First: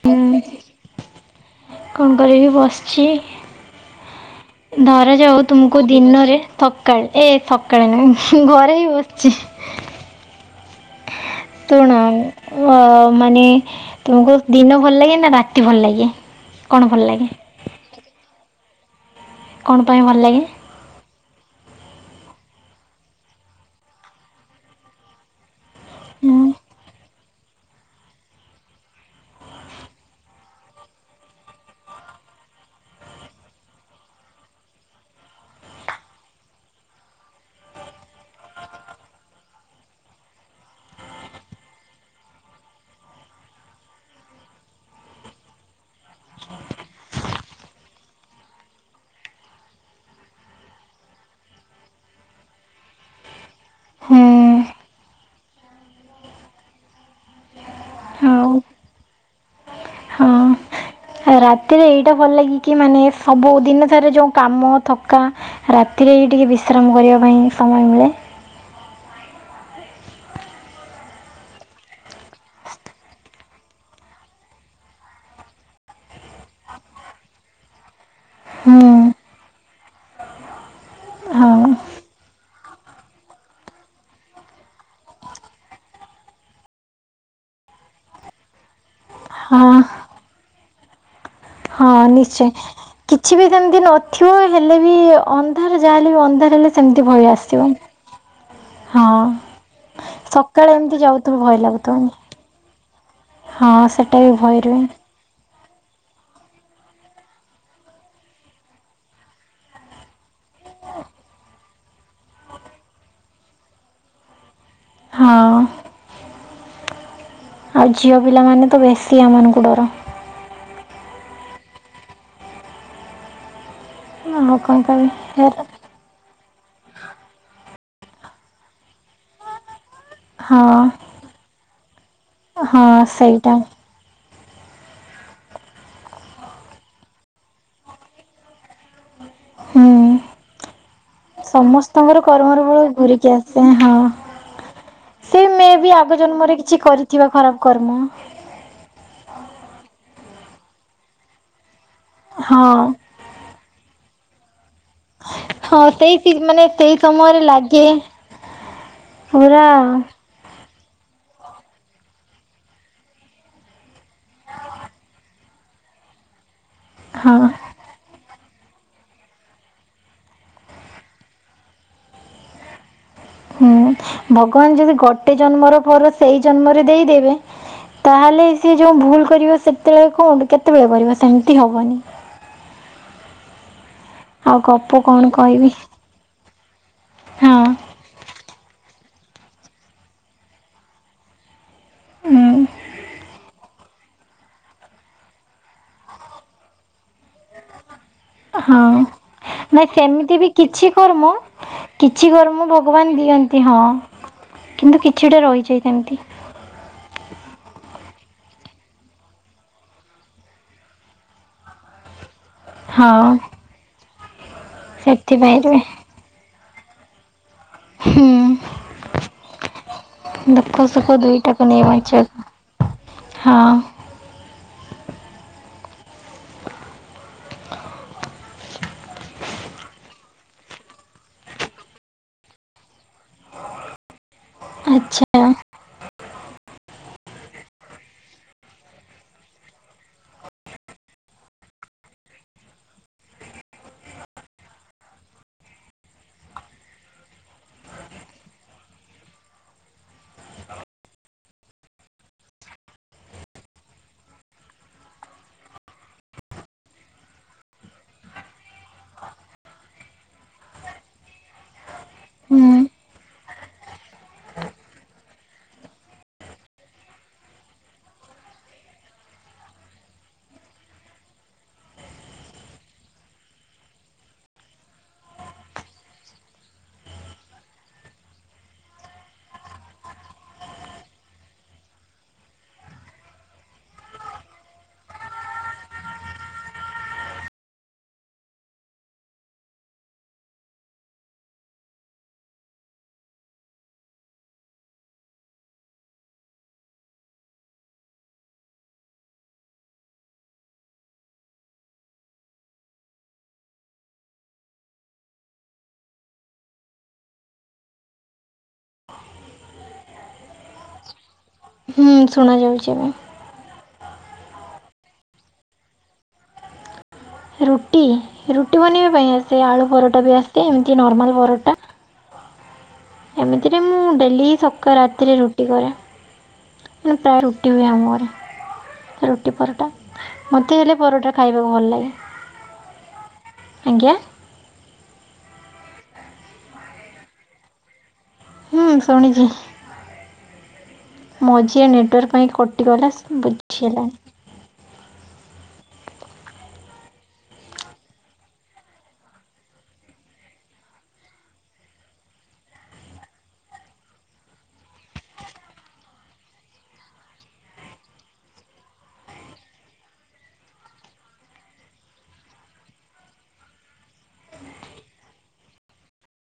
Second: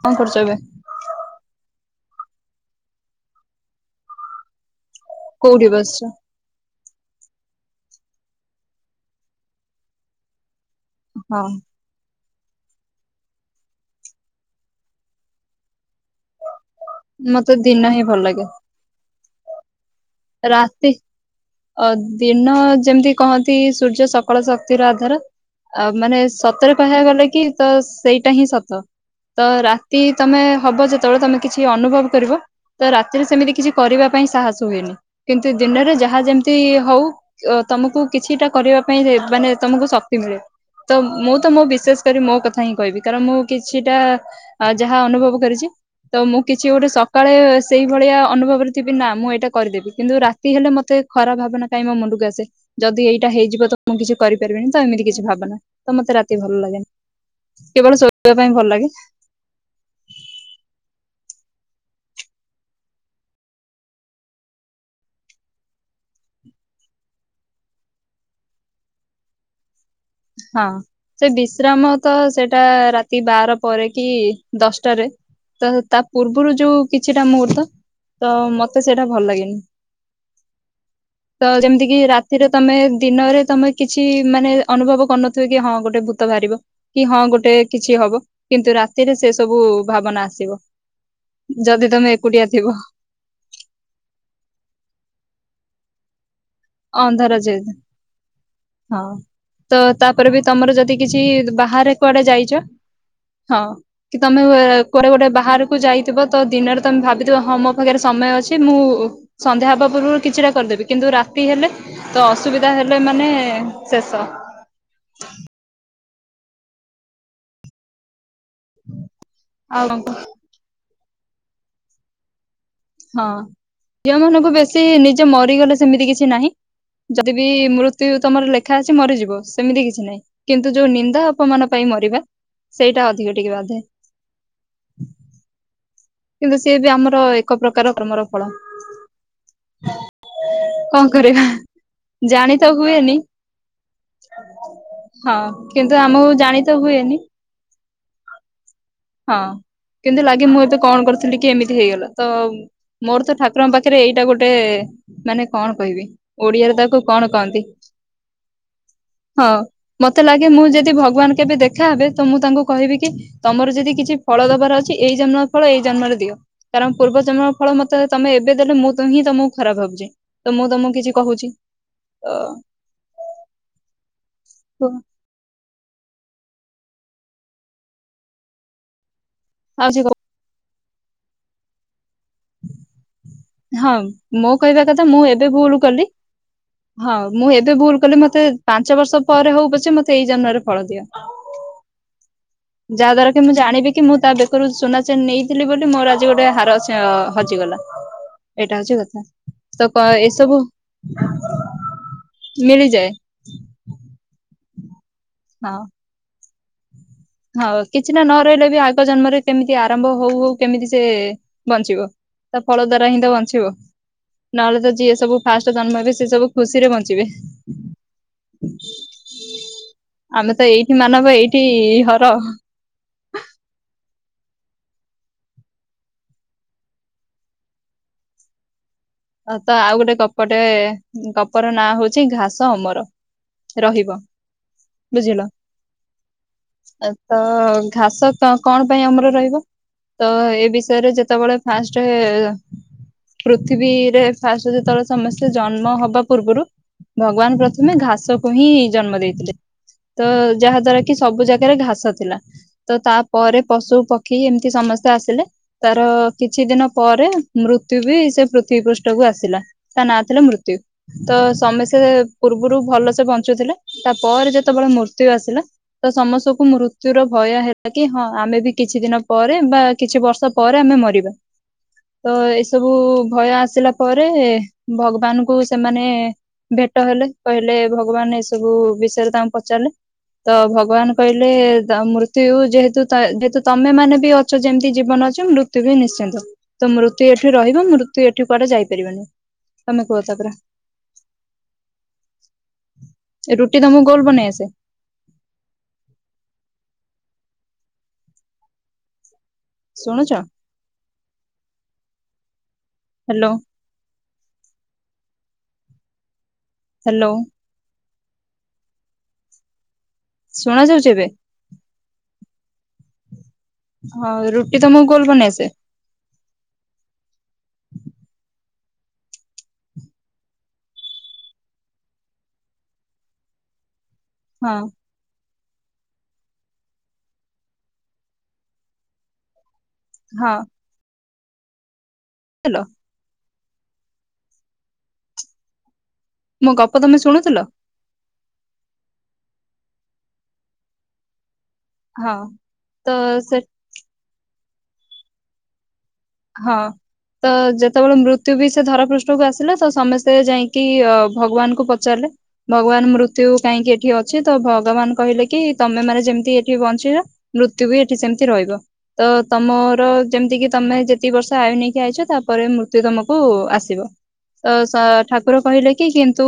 କଣ କରୁଚ ଏବେ? କଣ କରିବି ବସିଚି। ଧରାଯାଉ କୋଉଠି ତୁମକୁ ବସିଛ ଦିନରେ ଥ କାଳେ ଏ ସକାଳେ ନାହିଁ ଘରେ ହିଁ ବସଚି। ହଁ ଶୁଣୁ ଅ ମାନେ ତମକୁ ଦିନ ଭଲ ଲାଗେ ନା ରାତି ଭଲ ଲାଗେ? କ'ଣ ଭଲ ଲାଗେ ମତେ ଦିନ ହିଁ ଭଲ ଲାଗେ। କ'ଣ ପାଇଁ ଭଲ ଲାଗେ ରାତି ଅ ଦିନ ଯେମିତି କହନ୍ତି ସୂର୍ଯ୍ୟ ସକଳ ଶକ୍ତିର ଆଧାର। ଆଉ ମାନେ ହୁଁ, ସତରେ କହିବାକୁ ଗଲେ କି ତ ସେଇଟା ହିଁ ସତ। ତ ରାତି ତମେ ହବ ଯେତେବେଳେ ତମେ କିଛି ଅନୁଭବ କରିବ ତ ରାତିରେ ସେମିତି କିଛି କରିବା ପା ପାଇଁ ସାହସ ହୁଏନି। କିନ୍ତୁ ଦିନରେ ଯାହା ଯେମିତି ହଉ ଅ ତମକୁ କିଛିଟା କରିବା ପାଇଁ ଯେ ମାନେ ତମକୁ ସ [unintelligible] ତ ମୁଁ ତ ମୁଁ ବିଶେଷ କରି ମୋ କଥା ହିଁ କହିବି କାରଣ ମୁଁ କିଛିଟା ଆ ଯାହା ଅନୁଭବ କରିଚି। ତ ମୁଁ କିଛି ଗୋଟେ ସକାଳେ ସେଇ ଭଳିଆ ଅନୁଭବରେ ଥିବି ନା ମୁଁ ଏଇଟା କରିଦେବି। କିନ୍ତୁ ରାତି ହେଲେ ମତେ ଖରାପ ଭାବନା କାଇଁ ମୋ ମୁଣ୍ଡକୁ ଆସେ ଯଦି ଏଇଟା ହେଇଯିବ ତ ମୁଁ କିଛି ହୁଁ କରିପାରିବିନି ତ ଏମିତି କିଛି ଭାବନା ତ ମତେ ରାତି ଭଲ ଲାଗେନି। କେବଳ ଶୋଇବା ହଉ ପାଇଁ ଭଲ ଲାଗେ। ହଁ। ରାତିରେ ଏଇଟା ଭଲ ଲାଗ କି ମାନେ ସବୁ ଦିନ ସାରା ଯୋଉ କାମ ଥକା ରାତିରେ ଏଇ ଟିକେ ବିଶ୍ରାମ କରିବା ପାଇଁ ସମୟ ମିଳେ। ହଁ ସେ ବିଶ୍ରାମ ତ ସେଇଟା ରାତି ବାର ପରେ କି ଦଶଟାରେ। ତ ତା ପୂର୍ବରୁ ଯୋଉ କିଛିଟା ମୂହୁର୍ତ୍ତ? ତ ମତେ ହୁଁ ସେଇଟା ଭଲ ଲାଗେନି। ତ ହଁ ଯେମିତି କିି ରାତିରେ ତମେ ଦିନରେ ତମେ କିଛି ମାନେ ଅନୁଭବ କରିନଥିବେ କି ହଁ ଗୋଟେ ଭୂତ ବାହାରିବ କି ହଁ ଗୋଟେ କିଛି ହବ କିନ୍ତୁ ରାତିରେ ସେ ସବୁ ହଁ ଭାବ ଭାବନା ଆସିବ। ହଁ ଯଦି ତମେ ଏକୁଟିଆ ନିଶ୍ଚୟ ଥିବ କିଛି ବି ସେମିତି ନଥିବ ହେଲେ ବି ଅନ୍ଧାର ଯାହା ହେଲେ ବି ଅନ୍ଧାର ହେଲେ ସେମିତି ଭୟ ଅନ୍ଧାର ଯେହେତୁ ଆସିବନି। ହଁ ତ ତାପରେ ବି ତମର ସକାଳେ ଯଦି ଏମିତି କିଛି ଯାଉଥିବ ଭୟ ବାହାରେ କୁଆଡେ ଲାଗୁଥିବ। ଯାଇଛ ହଁ କି ତମେ ଏ କୁଆଡ଼େ ଗୋଟେ ବାହାର କୁ ଯାଇଥିବ ତ ଦିନରେ ତମେ ଭାବିଥିବ ହଁ ମୋ ପାଖରେ ସମୟ ଅଛି ମୁଁ ସନ୍ଧ୍ୟା ହବା ପୂର୍ବରୁ କିଛିଟା କରିି ଦେବି କିନ୍ତୁ ରାତି ହେଲେ ତ ଅସୁବିଧା ହେଲେ ମାନେ ଶେଷ। ହଁ। ଆଉ ଝିଅ ପିଲାମାନେ ତ ବେଶୀ ଏମାନଙ୍କୁ ଆଉ ଡର। କଣ ହଁ ଝିଅ ମାନଙ୍କୁ ଆଉ କଣ ବେଶୀ କହିବି ନିଜେ ହେ ମରିଗଲେ ସେମିତି କିଛି ନାହିଁ। ଯଦି ବିି ମୃତ୍ୟୁ ତମର ଲେଖା ଅଛି ମରିଯିବ ସେମିତି କିଛି ନାହିଁ। କିନ୍ତୁ ଯୋଉ ହଁ ନିନ୍ଦା ଅପମାନ ପାଇଁ ମରିବା ସେଇଟା ଅଧିକ ଟିକେ ବାଧେ। [inaudible] କିନ୍ତୁ ସିଏ ବି ଆମର ଏକ ପ୍ରକାର କର୍ମର ଫଳ। ହୁଁ। କଣ କରିବା ସମସ୍ତଙ୍କର ଜାଣି ତ କର୍ମର ବେଳ ହୁଏନି ଘୁରିକି ଆସେ ହଁ। ହଁ ସେ ମେ କିନ୍ତୁ ବି ଆଗ ଆମକୁ ଜନ୍ମରେ ଜାଣି ତ କିଛି ହୁଏନି କରିଥିବ ଖରାପ କର୍ମ। ହଁ କିନ୍ତୁ ଲାଗେ ମୁଁ ଏତ କଣ କରିଥିଲି କି ଏମିତି ହେଇଗଲା ତ ହଁ ମୋର ତ ଠାକୁ ରଙ୍କ ପାଖରେ ଏଇଟା ଗୋଟେ ମାନେ କଣ ହଁ କହିବି ସେଇ ସି ମାନେ ଓଡିଆରେ ସେଇ ତାକୁ କଣ ସମୟରେ କହନ୍ତି। ଲାଗେ ହଁ ପୁରା ମତେ ଲାଗେ ମୁଁ ଯଦି ଭଗବାନ କେବେ ଦେଖାହେବେ ତ ମୁଁ ତାଙ୍କୁ କହିବି କି ତମର ଯଦି କିଛି ଫଳ ଦବାର ଅଛି ଏଇ ଜନ୍ମର ଫଳ ଏଇ ଜନ୍ମରେ ଦିଅ କାରଣ ପୂର୍ବ ହଁ ଜନ୍ମର ଫଳ ମତେ ତମେ ଏ ବେ ଦେଲେ ମୁଁ ତ ହିଁ ତମକୁ ଖରାପ ଭାବୁଚି, ତ ମୁଁ ତମକୁ କିଛି କହୁଚି ତ ହୁଁ ଭଗବାନ ଯଦି କୁହ ଗୋଟେ ଜନ୍ମର ଘର ସେଇ ଜନ୍ମରେ ଦେଇଦେବେ ତାହେଲେ ସି ଯୋଉ ଭୁଲ କରିବ ଆଉ କିଛି ସେତେବେଳେ କହୁ କଣ କେତେବେଳେ କରିବ ସେମିତି ହବନି। ହଁ ମୋ ଆଉ କହିବା ଗପ କଥା ମୁଁ କଣ ଏବେ କହିବି ଭୁଲ କଲି। ହଁ ମୁଁ ଏବେ ଭୁଲ କଲି ମତେ ପାଞ୍ଚ ବର୍ଷ ପରେ ହଉ ପଛେ ମତେ ଏଇ ଜନ୍ମରେ ଫଳ ଦିଅ। ଉଁ, ଯାହା ଦ୍ଵାରା କି ମୁଁ ଜାଣିବି କି ମୁଁ ତା ବେକରୁ ସୁନା ଚେନ ନେଇଥିଲି ବୋଲି ମୋର ଆଜି ଗୋଟେ ହାର ସ ହଜି ଗଲା। ଏଇଟା ହଉଚି କଥା। ନାାଇ ତ ସେମିତି ବି ଏସବୁ କିଛି କର୍ମ କିଛି କର୍ମ ମିଳିଯାଏ ଭଗବାନ ଦିଅନ୍ତି ହଁ। କିନ୍ତୁ କିଛିଟା ହଁ ରହିଯାଏ ସେମିତି। ହଁ କିଛିଟା ନ ରହିଲେ ବି ଆଗ ଜନ୍ମରେ କେମିତି ଆରମ୍ଭ ହଉ ହଉ କେମିତି ସେ ବଞ୍ଚିବ? ତା ଫଳ ଦ୍ଵାରା ହିଁ ତ ହଁ ବଞ୍ଚିବ, ନହେଲେ ତ ଯିଏ ସବୁ ସେଥିପାଇଁ ଫାଷ୍ଟ ରେ ଜନ୍ମ ହେବି ସେ ସବୁ ଖୁସିରେ ବଞ୍ଚିବେ। ହୁଁ ଆମେ ତ ଦୁଃଖ ଏଇଠି ସୁଖ ମାନବ ଏଇଠି ଦୁଇଟାକୁ ନେଇ ହ ହଁ। ହ ତ ଆଉ ଗୋଟେ ଗପଟେ ଗପର ନାଁ ହଉଚି ଘାସ ଅମର। ରହିବ। ବୁଝିଲ। ଆଛା। ତ ଘାସ କ-କଣ ପାଇଁ ଅମର ରହିବ? ତ ଏ ବିଷୟରେ ଯେତେବେଳେ ଫାଷ୍ଟେ ପୃଥିବୀ ରେ ଫାଷ୍ଟେ ଯେତେବେଳେ ସମସ୍ତେ ଜନ୍ମ ହବା ପୂର୍ବରୁ ଭଗବାନ ପ୍ରଥମେ ଘାସକୁ ହିଁ ଜନ୍ମ ଦେଇଥିଲେ। ତ ଯାହା ଦ୍ଵାରା କି ସବୁ ଜାଗାରେ ଘାସ ଥିଲା। ତ ତାପରେ ପଶୁ ପକ୍ଷୀ ଏମିତି ସମ ସମସ୍ତେ ଆସିଲେ ତାର କିଛି ଦିନ ପରେ ମୃତ୍ୟୁ ବି ସେ ପୃଥିବୀ ପୃଶ୍ ଷ୍ଟକୁ ଆସିଲା ତା ନାଁ ଥିଲା ମୃତ୍ୟୁ। ତ ସମସ୍ତେ ହୁଁ ପୂର୍ବରୁ ଭଲସେ ବଞ୍ଚ ଞ୍ଚୂ ଥିଲେ। ତା ପରେ ଯେତେବେଳେ ମୃତ୍ୟୁ ଆସିଲା ତ ସମସ୍ତଙ୍କୁ ମୃତ୍ୟର ଭୟ ହେଲା କି ହଁ ଆମେ ଯଦି କିଛି ଦିନ ପରେ ବା କିଛି ବର୍ଷ ପରେ ଆମେ ମରିବା। ତ ଏସବୁ ଭୟ ଆସିଲା। ପରେ ଭଗବାନଙ୍କୁ ସେମାନେ ଭେଟ ହେଲେ କହିଲେ ଭଗବାନ ଏସବୁ ବିଷୟରେ ତାଙ୍କ ପଚାରିଲେ। ତ ଭଗବାନ କହିଲେ ତ ମୃତ୍ୟୁ ଯେହେତୁ ଯେହେତୁ ତମେ ମାନେ ବି ଅଛ ଯେମିତି ଜୀବନ ଅଛ ମୃତ୍ୟୁ ବି ନିଶ୍ଚିନ୍ତ ତ ମୃତ୍ୟୁ ଏଠି ରହିବ ମୃତ୍ୟୁ ଏଠୁ କୁଆଡ଼େ ଯାଇ ପାରିବନି। ତମେ କୁହ ତା ପରେ? ଏ ରୁଟି ତମୁକୁ ଗୋଲ ବନେଇ ଆସେ? ଶୁଣୁଚ, ହାଲୋ। ହାଲୋ। ଶୁଣା ଯାଉଛି ଏବେ? ହୁଁ ଶୁଣ ଯାଉଛି ଏବେ ହଁ, ରୁଟି ତମକୁ ଗୋଲ ବନେଇଆସେ? ରୁଟି ରୁଟି ବନେଇବା ପାଇଁ ଆସେ, ଆଳୁ ପରଟା ବି ଆସେ ଏମିତି ନର୍ମାଲ୍ ପରଟା ଏମିତିରେ ମୁଁ ଡେଲି ହଁ ସକାଳ ରାତିରେ ରୁଟି ରୁଟି କରେ ପ୍ରାୟ, ରୁଟି ହୁଏ ଆମ ଘରେ, ସେ ରୁଟି ପରଟା ମତେ ହେଲେ ପରଟା ଖାଇବାକୁ ଭଲ ଲାଗେ। ହାଲୋ। ଆଜ୍ଞା। ମୋ ଗପ ତମେ ଶୁଣୁଥିଲ? ହୁଁ ଶୁଣିଛି। ମଜ [unintelligible] କିଏ ହଁ ନେଟୱାର୍କ ପାଇଁ କଟିଗଲା, ତ ସେ ବୁଝି ହେଲାନି। ହଁ ତ ଯେତେବେଳେ ମୃତ୍ୟୁ ବି ସେ ଧରା ପୃଷ୍ଠ କୁ ଆସିଲା ତ ସମସ୍ତେ ଯାଇକି ଅ ଭଗବାନ ଙ୍କୁ ପଚାରିଲେ ଭଗବାନ ମୃତ୍ୟୁ କାହିଁକି ଏଠି ଅଛି ତ ଭଗବାନ କହିଲେ କି -ତମେ ମାନେ ଯେମିତି ଏଠି ବଞ୍ଚିଛ ମୃତ୍ୟୁ ବି ଏଠି ସେମିତି ରହିବ ତ, ତମର ଯେମିତି କିି ତମେ ଯେ ପ୍ରତି ବର୍ଷ ଆୟୁ ନେଇକି ଆଇଛ ତାପରେ ମୃତ୍ୟୁ ତମକୁ ଆସିବ। ତ ଠାକୁର କହିଲେ କି କିନ୍ତୁ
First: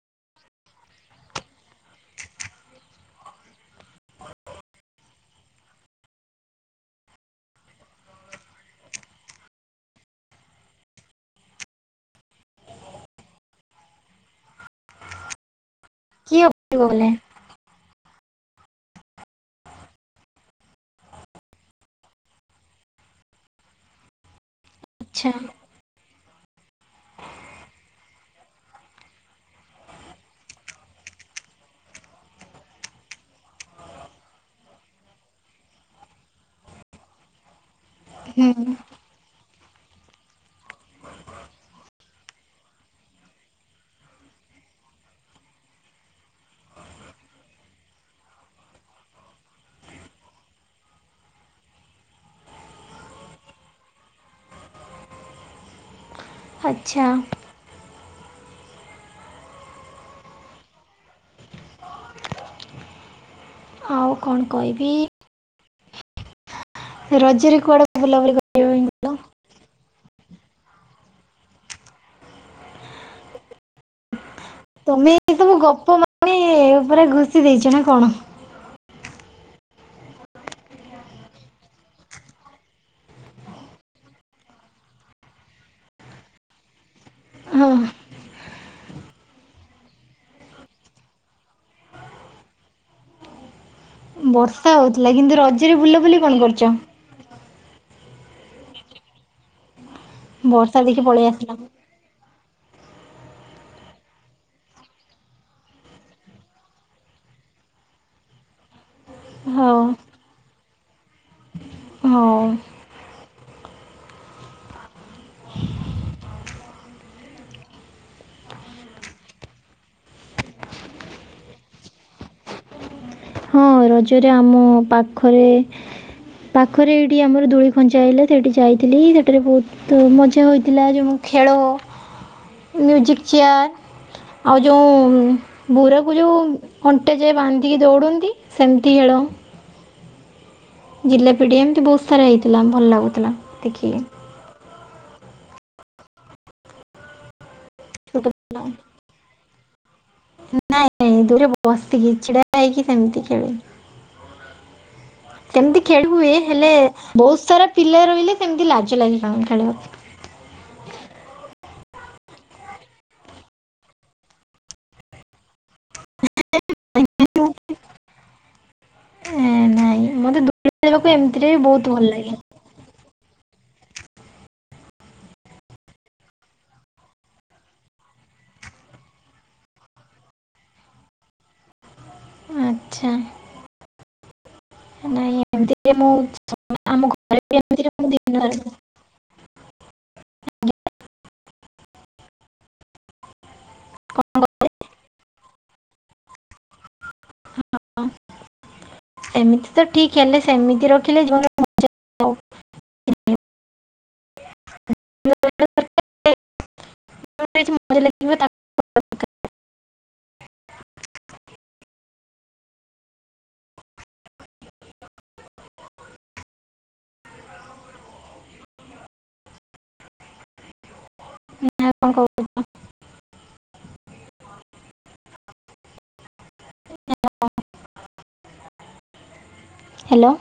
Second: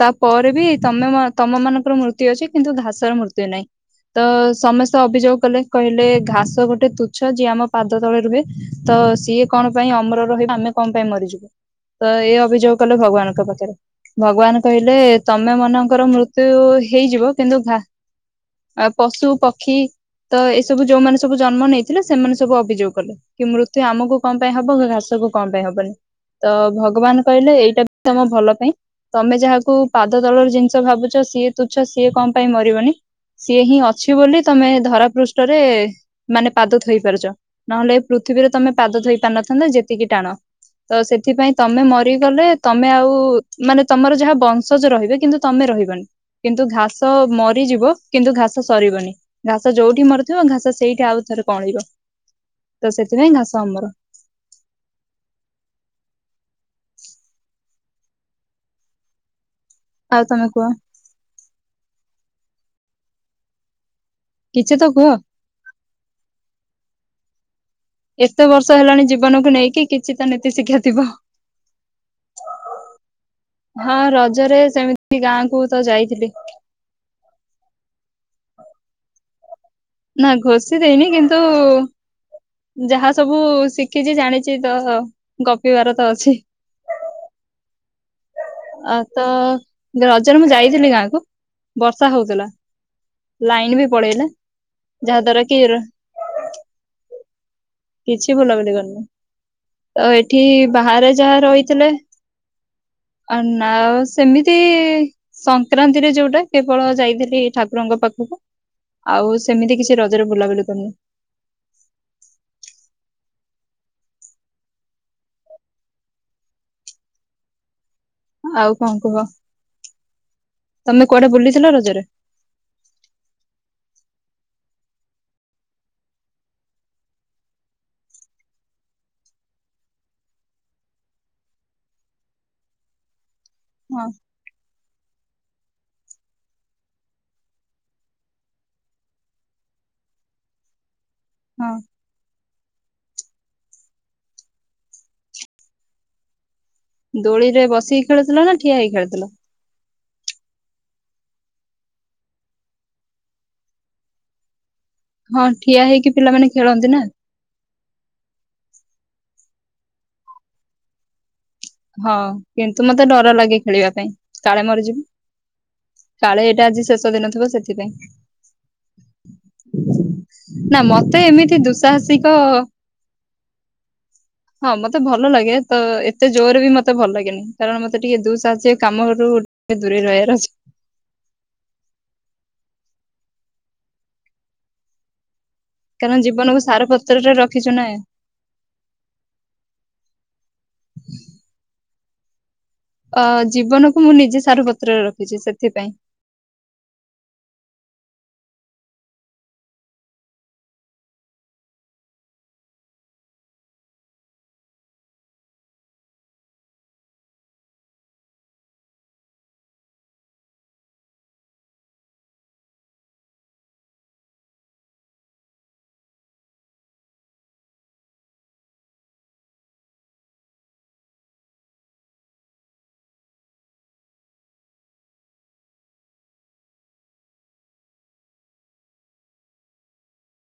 ତା ପରେ ବି ତମେ ତମ ମାନଙ୍କର ମୃତ୍ୟୁ ଅଛି। କିନ୍ତୁ ଘାସର ମୃତ୍ୟୁ ନାହିଁ। ତ ସମସ୍ତେ ଅଭିଯୋଗ କଲେ- କହିଲେ ଘାସ ଗୋଟେ ତୁଚ୍ଛ, ଯିଏ ଆମ ପାଦ ତଳେ ରୁହେ। ତ ସିଏ କଣ ପାଇଁ ଅମର ରହିବ, ଆମେ କଣ ପାଇଁ ମରିଯିବୁ? ତ ଏ ଅଭିଯୋଗ କଲେ ଭଗବାନଙ୍କ ପାଖରେ, ଭଗବାନ କହିଲେ ତମେ ମନ ଙ୍କର ମୃତ୍ୟୁ କିଏ କଟିଗଲେ ହେଇଯିବ କିନ୍ତୁ ପଶୁ ପକ୍ଷୀ ତ ଏସବୁ ଯୋଉମାନେ ସବୁ ଜନ୍ମ ନେଇଥିଲେ ସେମାନେ ସବୁ ଅଭିଯୋଗ କଲେ। କି ମୃତ୍ୟୁ ଆମକୁ କଣ ପାଇଁ ହବ କି ଘାସକୁ ଆଚ୍ଛା କଣ ପାଇଁ ହବନି? ତ ଭଗବାନ କହିଲେ ଏଇଟା ବି ତମ ଭଲ ପାଇଁ ତମେ ଯାହାକୁ ପାଦ ତଳର ଜିନିଷ ଭାବୁଛ ସିଏ ତୁଛ ସିଏ କଣ ପାଇଁ ମରିବନି? ସିଏ ହିଁ ଅଛି ବୋଲି ତମେ ଧରା ପୃଷ୍ଠରେ ମାନେ ପାଦ ଥୋଇପାରୁଛ ନହେଲେ ପୃଥିବୀରେ ତମେ ହୁଁ ପାଦ ଧୋଇ ପାରିନଥାନ୍ତ, ଯେତିକି ଟାଣ ତ ସେଥିପାଇଁ ତମେ ମରିଗଲେ ତମେ ଆଉ ମାନେ ତମର ଯାହା ବଂଶଜ ରହିବେ କିନ୍ତୁ ତମେ ରହିବନି କିନ୍ତୁ ଘାସ ମରିଯିବ କିନ୍ତୁ ଘାସ ସରିବନି ଘାସ ଯୋଉଠି ମରିଥିବ ଘାସ ସେଇଠି ଆଉ ଥରେ କଅଁଳିବ। ତ ସେଥିପାଇଁ ଘାସ ଆମର ଆଚ୍ଛା। ଆଉ ତମେ କୁହ? ଆଉ କଣ କିଛି ତ କହିବି? କୁହ ରଜରେ କୁଆଡ଼େ ବୁଲାବୁଲି ଏତେ କରିବା ବର୍ଷ ପାଇଁ ହେଲାଣି ଗଲ ଜୀବନକୁ ନେଇକି କିଛି ତ ନୀତି ଶିକ୍ଷା ଥିବ। ହଁ ରଜ ତମେ ସବୁ ଗପ ମାନେ ଉପରେ ଘୁସି ଦେଇଛ ନା କଣ ନା ଘଷି ଦେଇନି କିନ୍ତୁ ଯାହା ସବୁ ଶିଖିଛି ଜାଣିଛି ତ ଗପିବାର ତ ଅଛି। ଆଆଆ [unintelligible] ଅତ ରଜରେ ମୁଁ ଯାଇଥିଲି ଗାଁକୁ, ବର୍ଷା ହଉଥିଲା ଲାଇନି ବି ପଳେଇଲା ବର୍ଷା ହେଉଥିଲା ଯାହା କିନ୍ତୁ ଦ୍ଵାରା କି ରଜରେ ବୁଲାବୁଲି କଣ କରୁଛ କିଛି ବୁଲାବୁଲି କରିନି ତ ଏଠି ବର୍ଷା ଦେଖି ବାହାରେ ପଳେଇ ଯାହା ଆସିଲା। ରହିଥିଲେ। ସ [inaudible] ନା ସେମିତି ସଂକ୍ରାନ୍ତିରେ ଯୋଉଟା କେବଳ ଯାଇଥିଲି ଠାକୁରଙ୍କ ପାଖକୁ ଆଉ ସେମିତି ହଉ କିଛି ରଜରେ ବୁଲାବୁଲି କରିନି। ହଁ ଆଉ କଣ କୁହ? ତମେ କୁଆଡ଼େ ବୁଲିଥିଲ ରଜରେ? ହଁ ରଜରେ ଆମ ପାଖରେ ପାଖରେ ଏଇଠି ଆମର ଧୂଳି ଖଞ୍ଚା ହେଲା ସେଠି ଯାଇଥିଲି ସେଠରେ ବହୁତ ମଜା ହେଥିଲା ଯେ ମୁଁ ଖେଳ ମ୍ୟୁଜିକ୍ ଚେୟାର୍ ହଁ ଆଉ ଯେଉଁ ବୁରକୁ ଯୋଉ ଅଣ୍ଟେ ଯଏ ବାନ୍ଧିକି ଦୌଡନ୍ତି ସେମିତି ଖେଳ ଜିଲ୍ଲା ପିଢ଼ି ହଁ ଏମିତି ବହୁତ ସାରା ହେଇଥିଲା ଭଲ ଲାଗୁଥିଲା ଦେଖିକି। ଦୋଳିରେ ବସିକି ଛୋଟ ଖେଳୁଥିଲ ନା ପିଲା ଠିଆ ହୋଇ କି ଖେଳୁଥିଲ? ନାଇଁ ଦୋଳିରେ ବସିକି ଛିଡା ହେଇକି ସେମିତି ଖେଳେ ହଁ ଠିଆ ସେମତି ହେଇକି ଖେଳି ହୁଏ ପିଲାମାନେ ହେଲେ ଖେଳନ୍ତି ନା ବହୁତୁ ସାରା ପିଲା ରହିଲେ ସେମତି ଲାଗେ। ଚାଲ ଖେଳ। ହଁ କିନ୍ତୁ ମତେ ଡର ଲାଗେ ଖେଳିବା ପାଇଁ କାଳେ ମରିଯିବି। କାଳେ ଏଇଟା ଆଜି ଶେଷ ଦିନ ଥୀଵ ସେଥିପାଇଁ। ଏ, ନାଇଁ ମତେ ଦୋଳି ନା ଖେଳିବାକୁ ମତେ ଏମିତିରେ ବି ଏମିତି ବହୁତ ଭଲ ଦୁଃସାହାସିକ ଲାଗେ ହଁ ମତେ ଭଲ ଲାଗେ ତ ଏତେ ଜୋରରେ ବି ମୋତେ ଭଲ ଲାଗେନି କାରଣ ମତେ ଟିକେ ଦୁଃସାହାସିକ କାମରୁ ଦୂରେଇ ରହିବାର ଅଛି। ଆଚ୍ଛା। ନାଇଁ ମେତୀରେ ମୁ କାରଣ ଜୀବନକୁ ସାର ଆମ ପତ୍ରରେ ଘରେ ରଖିଛୁ ନା ଏମତି ରେ ମୁ [inaudible] ଆ ଜୀବନକୁ ମୁଁ ନିଜେ ସାରୁ ପତ୍ରରେ ରଖିଛି ସେଥିପାଇଁ। ହଁ। ଏମିତି ତ ଠିକ ହେଲେ ସେମିତି ରଖିଲେ ଜୋରେ ମଜା ଆ [unintelligible] ତମକୁ ଛୁଟୀ ମଜାଲା [unintelligible] ନାଆଉ କଅଣ [unintelligible] [unintelligible] ହ୍ରାଲୋ।